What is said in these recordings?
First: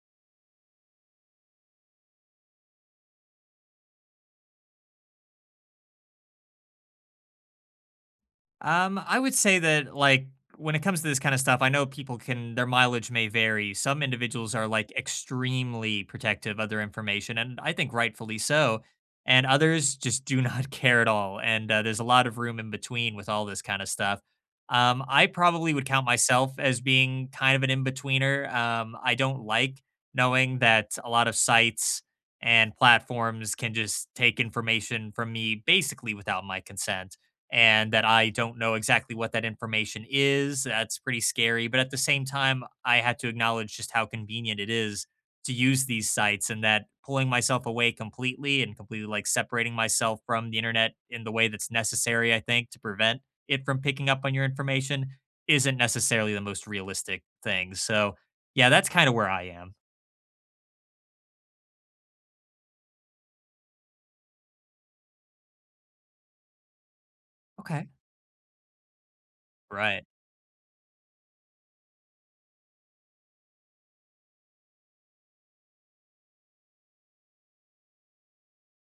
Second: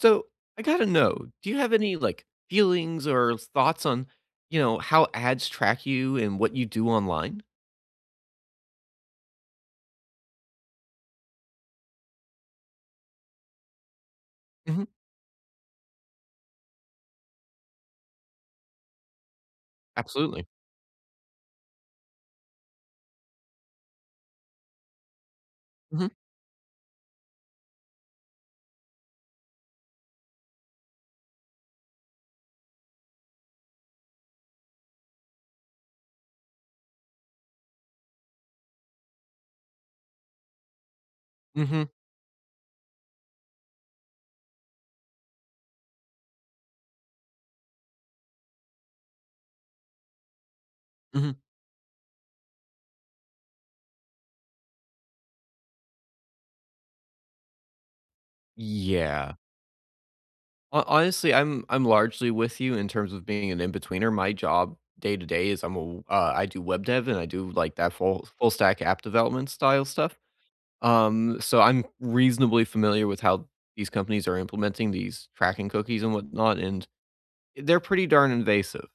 So, I gotta know. Do you have any, like, feelings or thoughts on, you know, how ads track you and what you do online? Um, I would say that, like, when it comes to this kind of stuff, I know people can their mileage may vary. Some individuals are, Mhm. like, extremely protective of their information, and I think rightfully so. And others just do Absolutely. not care at all, and, uh, there's a lot of room in between, with all this kind of stuff. Um, I probably would count Mhm. myself as being kind of an in-betweener, um, I don't like knowing that a lot of sites and platforms can just take information from me, basically without my consent, and that I don't know exactly what that information is, that's pretty scary. But Mhm. at the same time, I had to acknowledge just how convenient it is to use these sites and that pulling myself away completely and completely, like, separating myself from the Internet, in Mhm. the way that's necessary, I think, to prevent it from picking up on your information, isn't necessarily the most realistic thing. So, yeah, that's kind of where Yeah. I am. Ho honestly, I'm I'm largely with you in terms of being an inbetweener. My job, day-to-day, is I'm a w uh, I do web dev, and I do, like, Okay. that full full stack app development style Right. stuff. Um, so I'm reasonably familiar with how these companies are implementing these tracking cookies and whatnot, and they're pretty darn invasive.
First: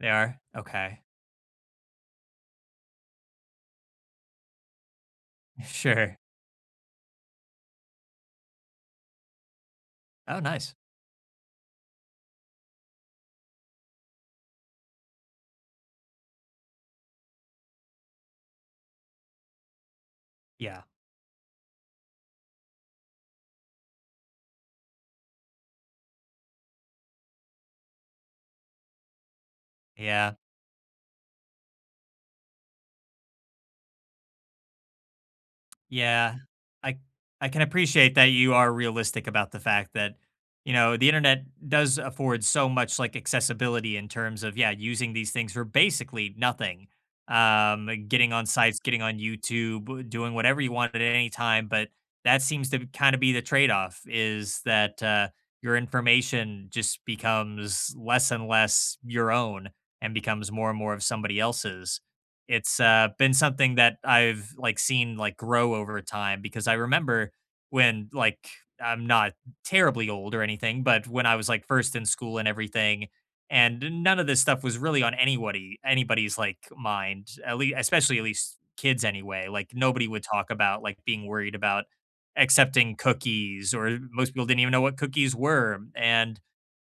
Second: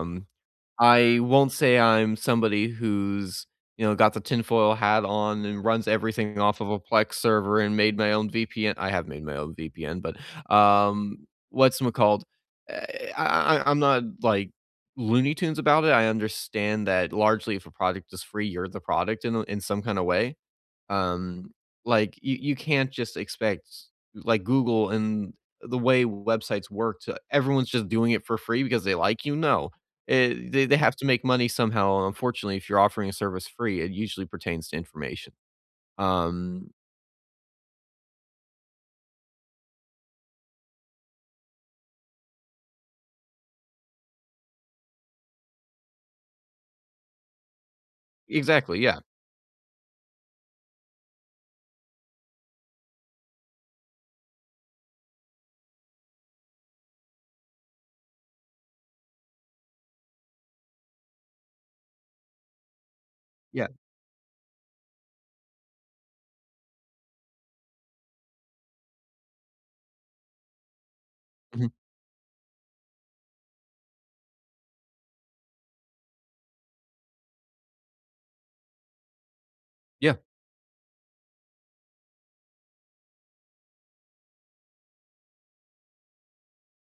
They are? Okay. I won't say I'm somebody who's, you know, got the tinfoil hat on and runs Sure. everything off of a Plex server and made my own VPN. I have made my own VPN, but, Oh, nice. um, what's mccalled? Eh I I I'm not, like, Looney Tunes about it, I understand that largely if a product is free, you're the product in a in some kind of way. Yeah. Um, like, you you can't just expect, like, Google and the way websites work to everyone's just doing it for free because they like you? No. Eh Yeah. they they have to make money somehow, unfortunately, if you're offering a service free, it usually pertains to information. Yeah. Um I I can appreciate that you are realistic about the fact that, you know, the Internet does afford so much, like, accessibility in terms of, yeah, using these things for basically nothing. Um, getting on Exactly, sites, yeah. getting on YouTube, doing whatever you want at any time, but that seems to b kind of be the trade off, is that, uh, your information just becomes less and less your own and becomes more and more of somebody else's. It's, uh, been Yeah. something that I've, like, seen, like, grow over time because I remember when, like I'm not terribly old or anything, but when I was, like, Mhm. first in school and everything, and none of this stuff was really on anywody anybody's, like, mind. At le especially, at least, kids anyway. Like, nobody Yeah. would talk about, like, being worried about accepting cookies, or most people didn't even know what cookies were. And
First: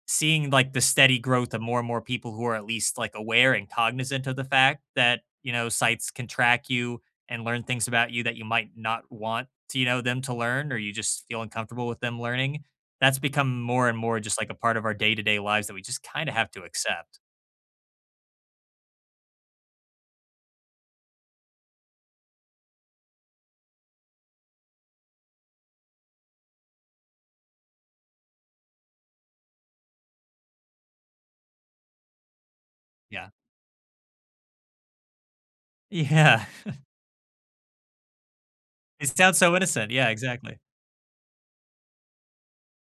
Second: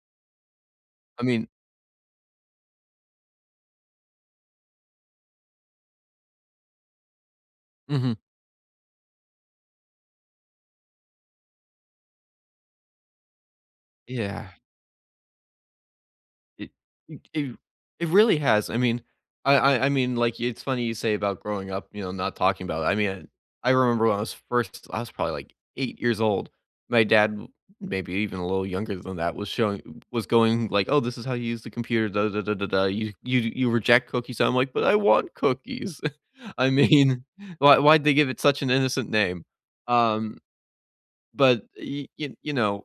seeing, like, the steady I mean growth of more and more people who are at least, like, aware and cognizant of the fact that, you know, sites can track you and learn things about Mhm. you that you might not want, you know, them to learn, or you just feel uncomfortable with them learning, that's become more and more just, like, Yeah. a part of our day-to-day lives that we just kind of have to E accept. m i it really has. I mean, I I I mean, like, it's funny you say about growing up, you know, not talking about I mean, I remember when I was first I was probably, like, 8 years old. My dad m maybe even a little younger than that, was showing was going like, "Oh, this is how you use the computer, dah, dah, dah, dah, dah. You Yeah. you you reject cookies." I'm like, "But I want cookies." Yeah. I mean, why why did they give it such an innocent It sounds name? so innocent. Yeah, Um, exactly. but, y y you know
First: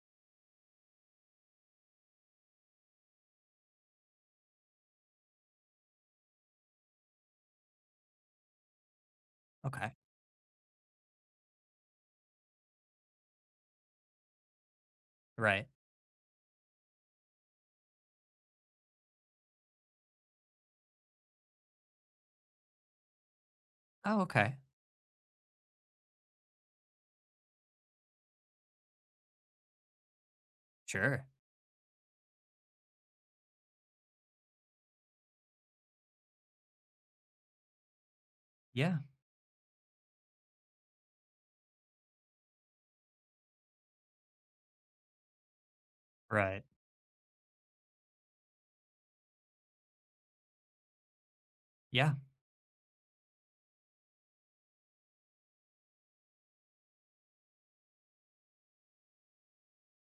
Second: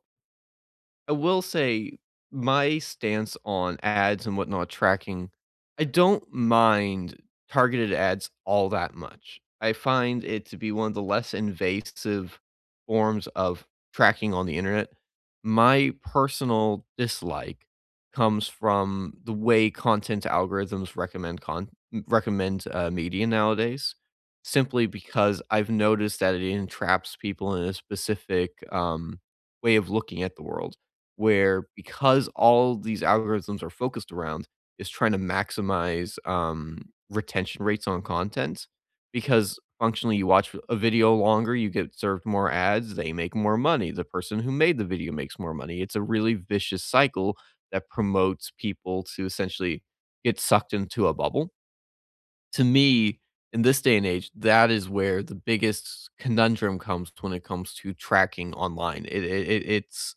I will say my stance on ads and whatnot tracking, I don't mind targeted ads all that much. I Okay. find it to be one of the less invasive forms of tracking on the Internet. Right. My personal dislike comes from the way content algorithms recommend con recommend, uh, media nowadays Oh, okay. simply because I've noticed that it entraps people in a specific, um, way of looking at the world Sure. where, because all these algorithms are focused around is trying to maximize, um, retention rates on content Yeah. because functionally you watch a a video longer, you get served more ads, they make more money, the person who made the video makes more money. It's a really Right. vicious cycle that promotes people to essentially get sucked into a bubble. Yeah. To me, in this day and age, that is where the biggest conundrum comes when it comes to tracking online. It it it it's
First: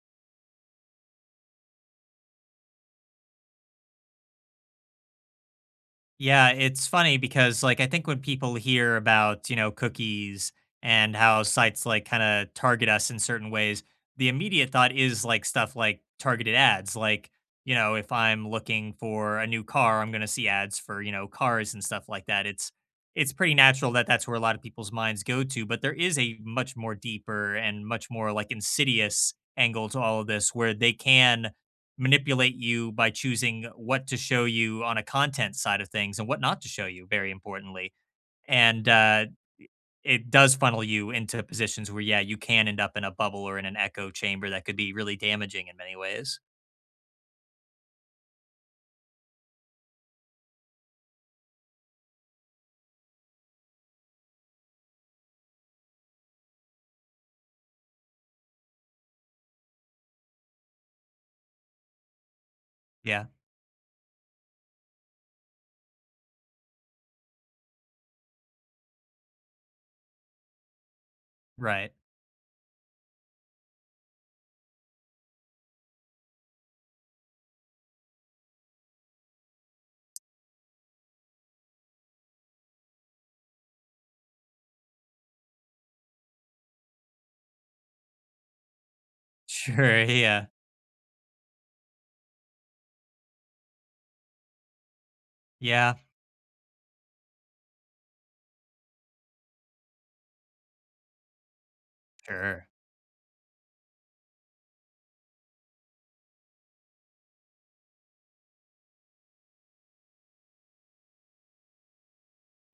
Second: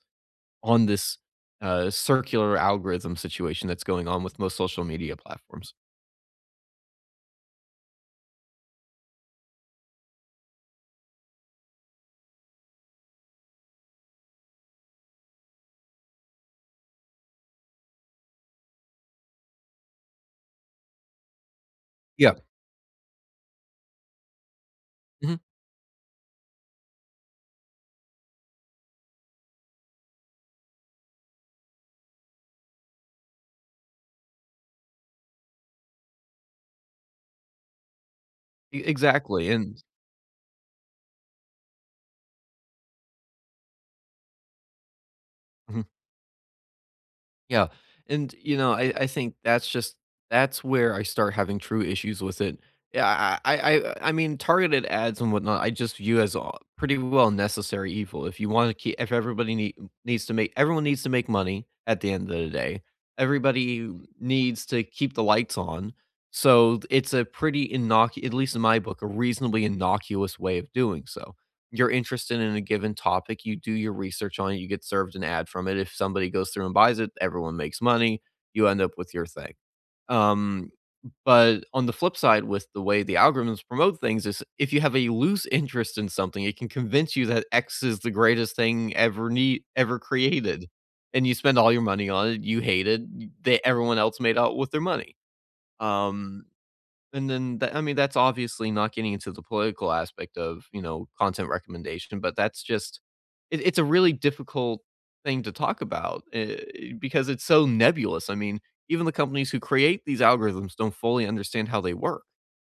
on this, uh, circular algorithm situation that's going on with most social media platforms. Yeah. It's funny because, like, I think when people hear about, you know, cookies and how sites, like, kinda target us in certain ways, the immediate thought is, like, stuff like, targeted ads. Like, you know, if I'm looking for a new car, I'm gonna see ads for, you know, cars and stuff like Yup. that. It's it's pretty natural that that's where a lot of people's minds Mhm. go to. But there is a much more deeper and much more, like, insidious angle to all of this. Where they can manipulate you by choosing what to show you on a content side of things, and what not to show you, very importantly. E And, uh, exactly. And i it does funnel you into positions where, yeah, you can end up in a bubble or in an echo chamber that could be really damaging in Mhm. many ways. Yeah. And, you know, I I think that's just that's where I start having true issues with it. Yeah. I I I I mean, targeted ads and whatnot, I just view as a pretty well necessary evil. If you wanna keep if everybody nee needs to make everyone needs to make money at the end of the day. Yeah. Everybody needs to keep the lights on. So, it's a pretty innoc at least in my book, a reasonably innocuous way of doing so. You're Right. interested in a given topic, you do your research on it, you get served an ad from it. If somebody goes through and buys it, everyone makes money. You end up with your thing. Um, but on the flip side with the way the algorithms promote things is if you have a loose interest in something, it can convince you that X is the greatest thing ever nee ever Sure, yeah. created. And you spend all your money on it. You hate it. They everyone else made out with their money. Yeah. Um, and then that I mean, that's obviously not getting into the political aspect of, you know, content recommendation. But that's Sure. just it it's a really difficult thing to talk about. Eh, because it's so nebulous. I mean, even the companies who create these algorithms don't fully understand how they work.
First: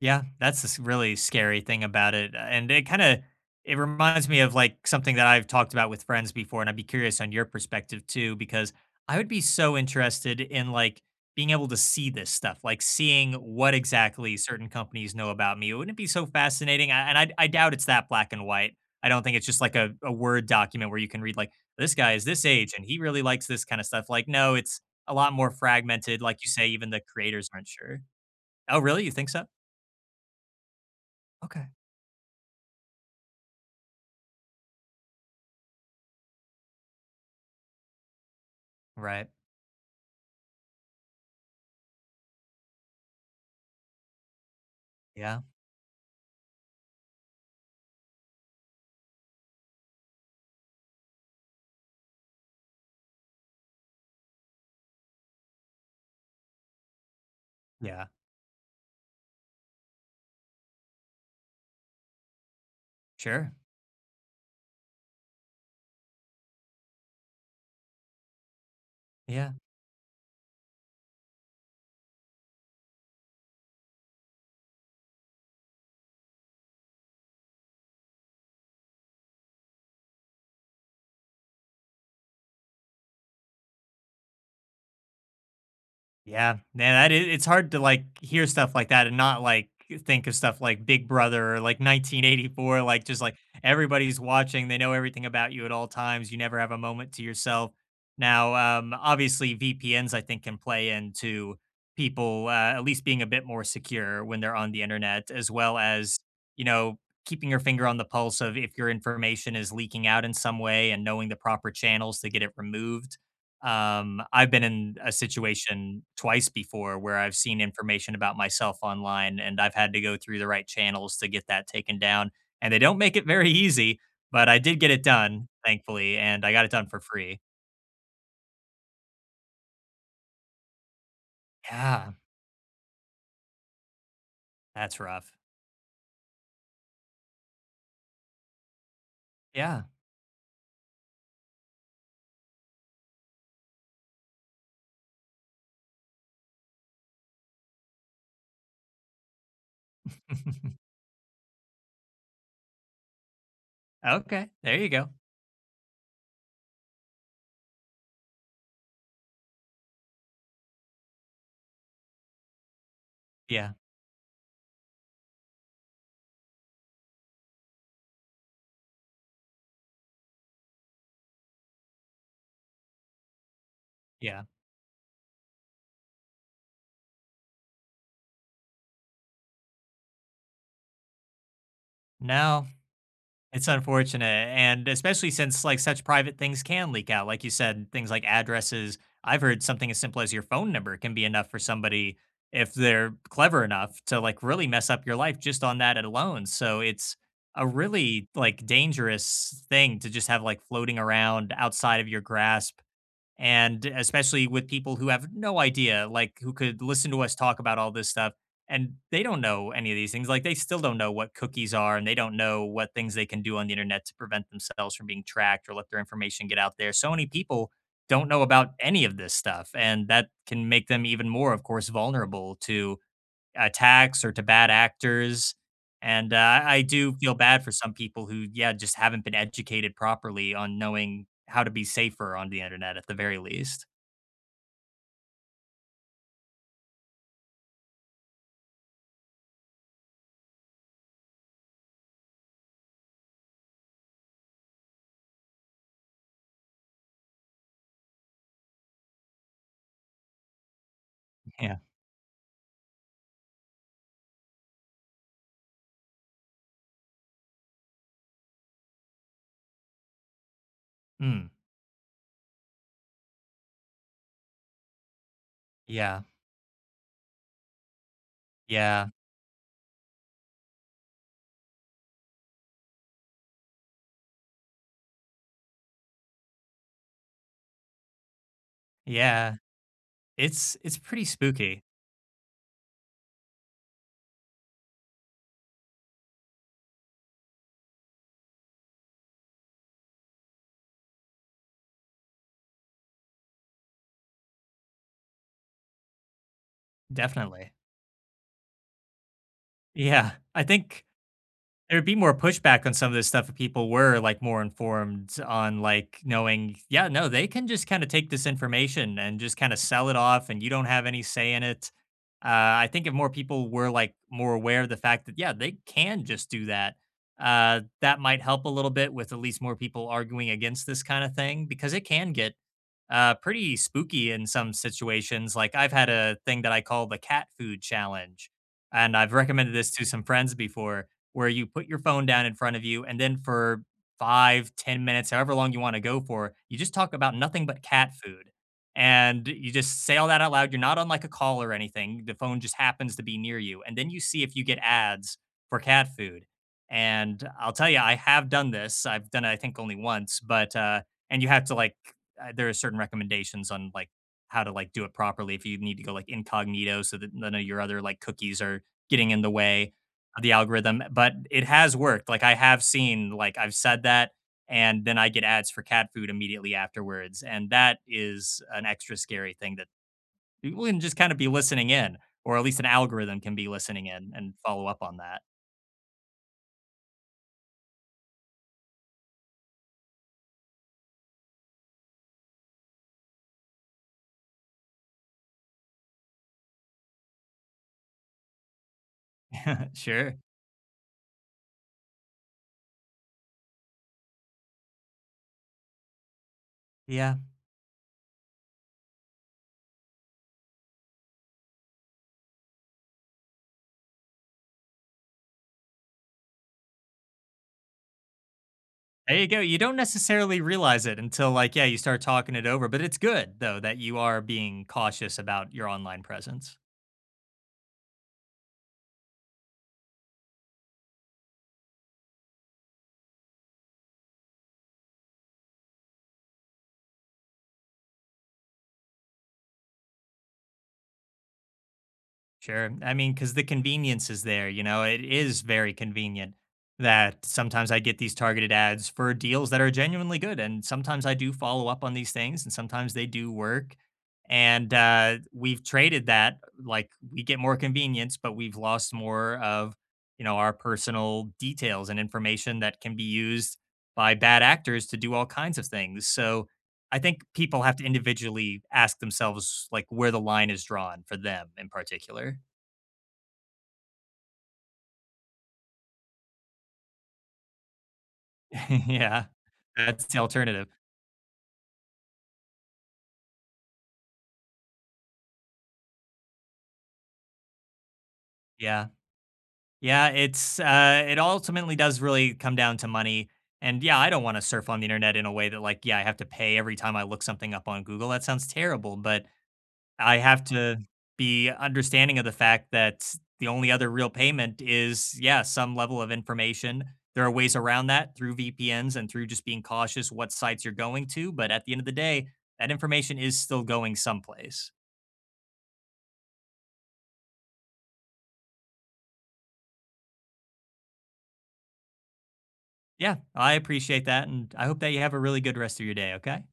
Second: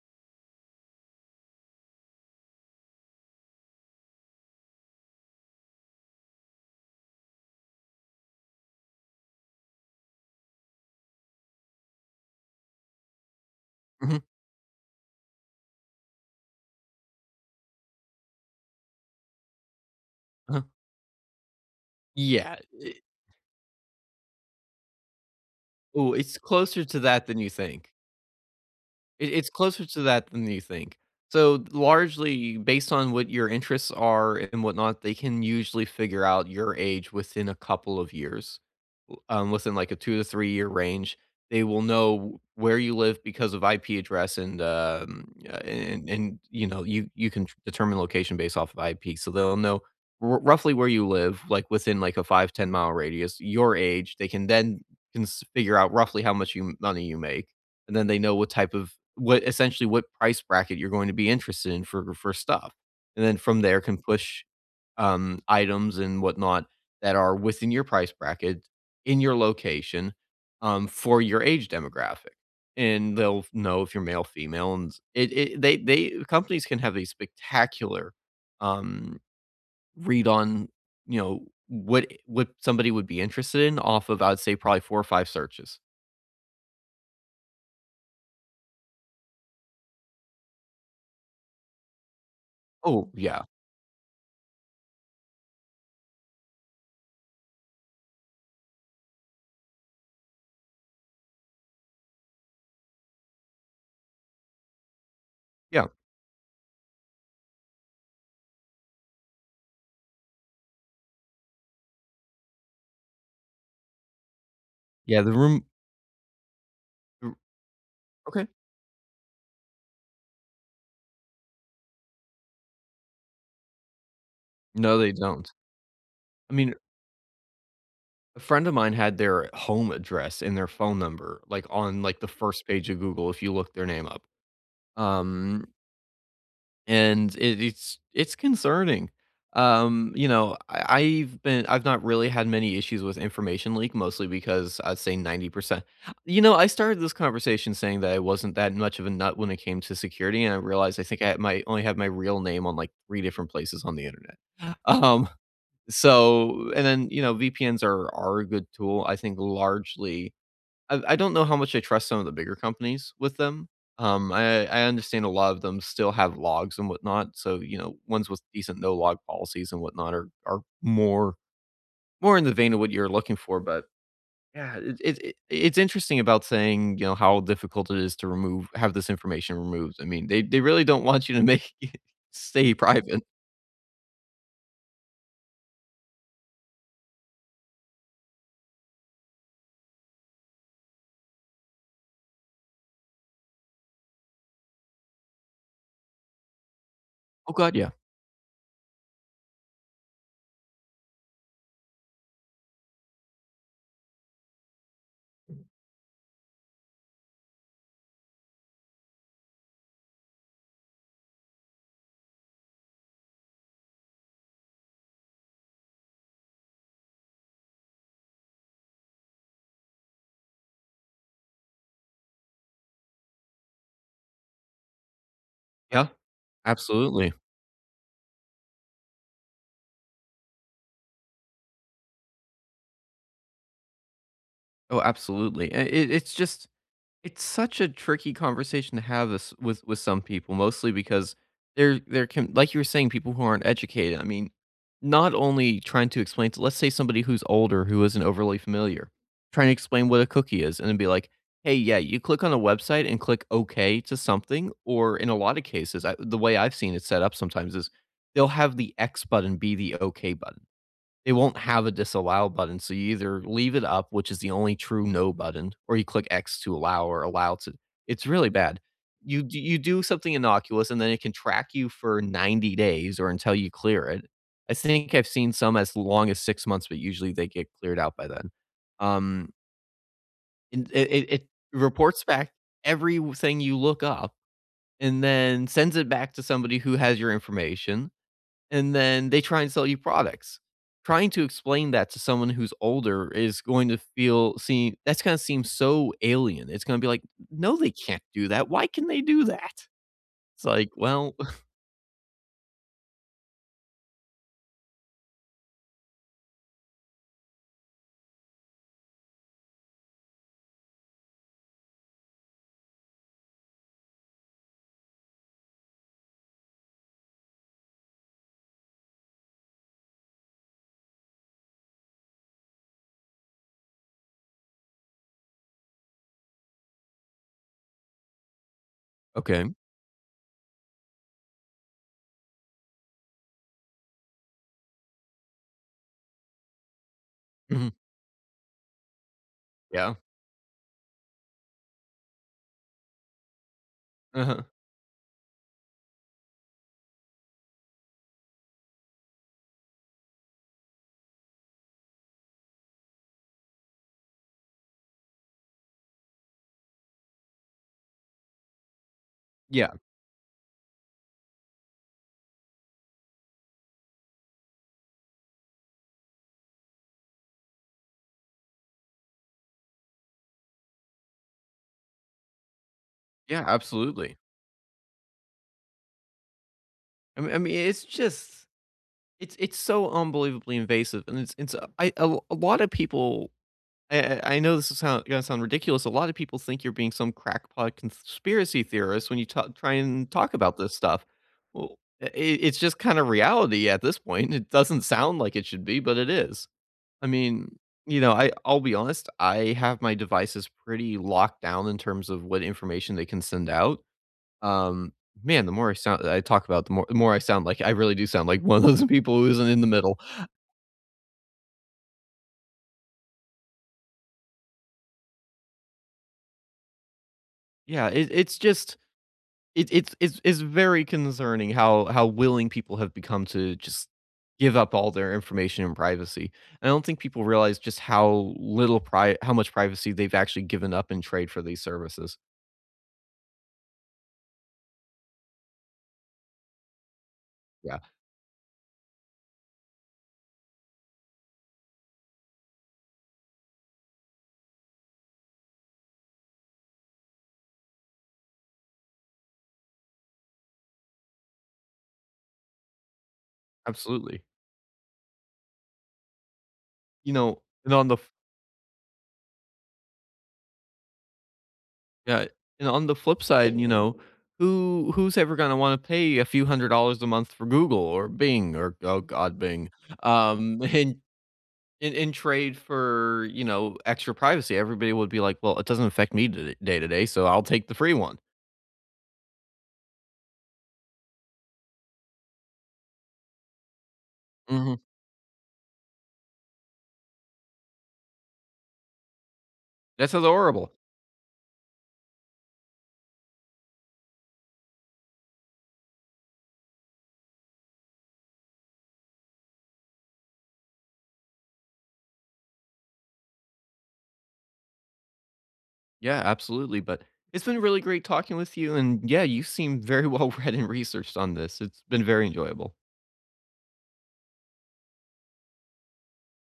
Yeah, that's this really scary thing about it, uh, and it kinda it reminds me of, like, something that I've talked about with friends before, and I'd be curious on your perspective too because I would be so interested in, like, being able to see this stuff, like, seeing what Mhm. exactly certain companies know about me, wouldn't it be so fascinating, I and I I doubt it's that black and white. I don't think it's just like a a Word Uh-huh. document where you can read like, "This guy is this Yeah, age and he it really likes this kinda stuff." Like, no, it's a lot more Ooh, fragmented, it's like you say, closer even to the that than you creators aren't think. sure. Oh, really? You think It so? it's closer to that than you think, so Okay. largely based on what your interests are and whatnot, they can usually figure out your age within a couple of years, Right. um, within, like, a two to three-year range, they will know where you live because of IP address and, uh, Yeah. a and and, you know, you you can determine location based off of IP, so they'll know r roughly where you live, like, within, like, a five, ten-mile radius, your age, they can then can s figure out roughly how much you money you make, and Yeah. then they know what type of what essentially, what price bracket you're going to be interested in for for stuff. And then Sure. from there, can push, um, items and whatnot that are within your price bracket, in your Yeah. location, um, for your age demographic. And they'll f know if you're male, female, and it it they they companies can have a spectacular, um, read on, you know, what what somebody would be interested in off of, I'd say, probably 4 or 5 searches. Yeah, man, that is it's hard to, like, hear stuff like that and not, like, think of stuff like Big Brother or, like, 1984. Like, Oh, just, like, yeah. everybody's watching, they know everything about you at all times, you never have a moment to yourself. Now, um, obviously, VPNs, I think, can play into, people, uh, at least being a bit more secure when they're on the Internet as well Yeah. as, you know, keeping your finger on the pulse of if your information is leaking out in some way and knowing the proper channels to get it removed. Um, I've been in a Yeah, the room situation twice before where R I've seen information about okay. myself online, and I've had to go through the right channels to get that taken down, and they don't make it very easy, but I did get No, it they done, don't. thankfully, and I I got it mean done for free. a friend of mine had their home address and their phone number, like, on, Yeah. like, the 1st page of Google if you look their name up. That's rough. Um and it it's it's concerning, Yeah. um, you know, I I've been I've not really had many issues with information leak mostly because I'd say 90% you know, I started this conversation saying that I wasn't that much of a nut when it came to security, and I realized I think I might only have my real name on, like, 3 different places on the Internet. Okay, there you go. Um, so, and then, you know, VPNs are are a good tool, I think largely I I don't know how much I trust some of the bigger companies with them, Yeah. um, I I understand a lot of them still have logs and whatnot, so, you know, ones with decent no-log policies and whatnot are are more more in the vein of what you're looking for, but, Yeah. yeah, it it it's interesting about saying, you know, how difficult it is to remove have this information removed, I mean, they they really don't want you to make No. stay private. It's unfortunate, and especially since, like, such private things can leak out, like you said, things like addresses. I've heard something as simple as your phone number can be enough for somebody if they're clever enough to, like, really mess up your life just on that alone, so it's Oh, a god, yeah. really, like, dangerous thing to just have floating around outside of your grasp, and especially with people who have no idea, like, who could listen to us talk about all this stuff, and they don't know any of these things, like, they still don't know what cookies are, and they don't know what things they can do on the Internet to prevent themselves from being tracked or let their information get out there, so many people don't know about any of this stuff, and that can make them even more, of course, vulnerable to attacks or to bad actors. Yeah. And, uh, I do Absolutely. feel bad for some people who, yeah, just haven't been educated properly on knowing how to be safer on the Internet at the very least. Oh, absolutely, it it it's just it's such a tricky conversation to have this with with some people, mostly because there there can like, you were saying, people who aren't educated, I mean, not only trying to explain to let's say, somebody who's older, who isn't overly familiar, trying to explain what a cookie is and then be like, "Hey, Yeah. yeah, you click on a website and click 'okay' to something," or, in a lot of cases, uh, the way I've seen it set up sometimes is, they'll have the x button be the okay button, it Mm. won't have a disallow button, so you either leave it up, which is the only true "no" button, or you Yeah. click x to allow or allow to it's really bad. Yeah. You d you do something innocuous, and then it can track you for 90 days, or until you clear it. I think I've seen some as long as 6 months, but usually they get cleared out by then. Um Yeah. It's It it's it pretty it it spooky. reports back everything you look up, and then sends it back to somebody who has your information, and then they try and sell you products. Trying to explain that to someone who's older, is going to feel see, that's gonna seem so alien. It's gonna be like, Definitely. "No, they can't do that. Why can they do that?" Yeah, I It's like, think, "Well" there'd be more pushback on some of this stuff, if people were, like, more informed on, like, knowing "Yeah, no, they can just kinda take this information and just kinda sell it off, and you don't have any say in it," uh, I think if more people were, like, more aware of the fact yeah, they can just do that, uh, that might help a little bit with at least more people arguing against this kinda thing, because it can get, uh, pretty spooky in some situations, like, I've had a thing that I call the Cat Food Challenge, and I've Okay. recommended this to some friends before, where you put your phone down in front of you, and then for 5, 10 minutes, however long you wanna go for, you just talk about nothing but Mhm. cat food, and you just Yeah. say all that out loud, you're not on like a call or anything, the phone just happens to be near you, and then you see if Uh-huh. you get ads for cat food, and I'll tell ya, I have done this. I've done it I think only once, but, uh, and you have to like uh, there are certain recommendations on, like, how to, like, do it properly if you need to go, like, incognito so that none of your other, like, cookies are getting in the way Yeah. of the algorithm, but it has worked, like, I have seen like, I've said that, and then I get ads for cat food immediately afterwards, and that is an extra scary thing that people can just kinda be listening in, or at least an algorithm can Yeah, be listening in, absolutely. and follow up on that. I me I mean, it's just it's it's so unbelievably invasive, and it's it's a I uh, l a lotta people, a a I know this'll soun gonna sound ridiculous, a lotta people think you're being some crackpot conspiracy theorist when you tal try and Sure. talk about this stuff. Well eh it it's just kind of reality at this point. It doesn't sound like it should be, but it is. I Yeah. mean, you know, I I'll be honest, I have my devices pretty locked down in terms of what information they can send out. Um, man, the more I sound that I talk about, the more more I sound like I really do sound like one of those There people you who go, isn't you in the don't middle. necessarily realize it until, like, yeah, you start talking it over, but it's good, though, that you are being cautious about your online presence. Yeah, it it's just it it's it's it's very concerning how how willing people have become to just give up all their information and privacy. I don't think people realize just how little pri how much privacy they've actually given up in trade for these services. Sure, I mean, 'cause the convenience is there, you know, it is very convenient that sometimes Yeah I get these targeted ads for deals that are genuinely good, and sometimes I do follow up on these things, and sometimes they do work, and, uh, we've traded that, like, we get more convenience, but we've lost more of, you know, our personal details and information that can be used by Absolutely. bad actors to do all kinds of things. So, I You think know, people and have to on the f individually ask themselves, like, where the line is drawn for them in Yeah, particular. and on the flip side, you know, who who's ever gonna wanna pay a few hundred dollars a month for Google or Bing or oh, Yeah. god, Bing, That's um, alternative. in in in trade for, you know, extra privacy, everybody would be like, "Well, it doesn't affect me tod day to day, so I'll take the free one." Yeah. Yeah, it's, uh it ultimately does really come down to money, and, yeah, I don't wanna surf Mhm. on the Internet in a way that, like, yeah, I have to pay every time I look something up on Google, that sounds terrible, but, This I is have horrible. to be understanding of the fact that the only other real payment is, yeah, some level of information. There are ways around that through VPNs and through just being cautious what sites you're going to, but at the end of the day, that information is still going someplace. Yeah, absolutely, but It's been really great talking with you, and, yeah, you seem very well read and researched on this. It's been very enjoyable. Yeah, I appreciate that, and I hope that you have a really good rest of your day, okay?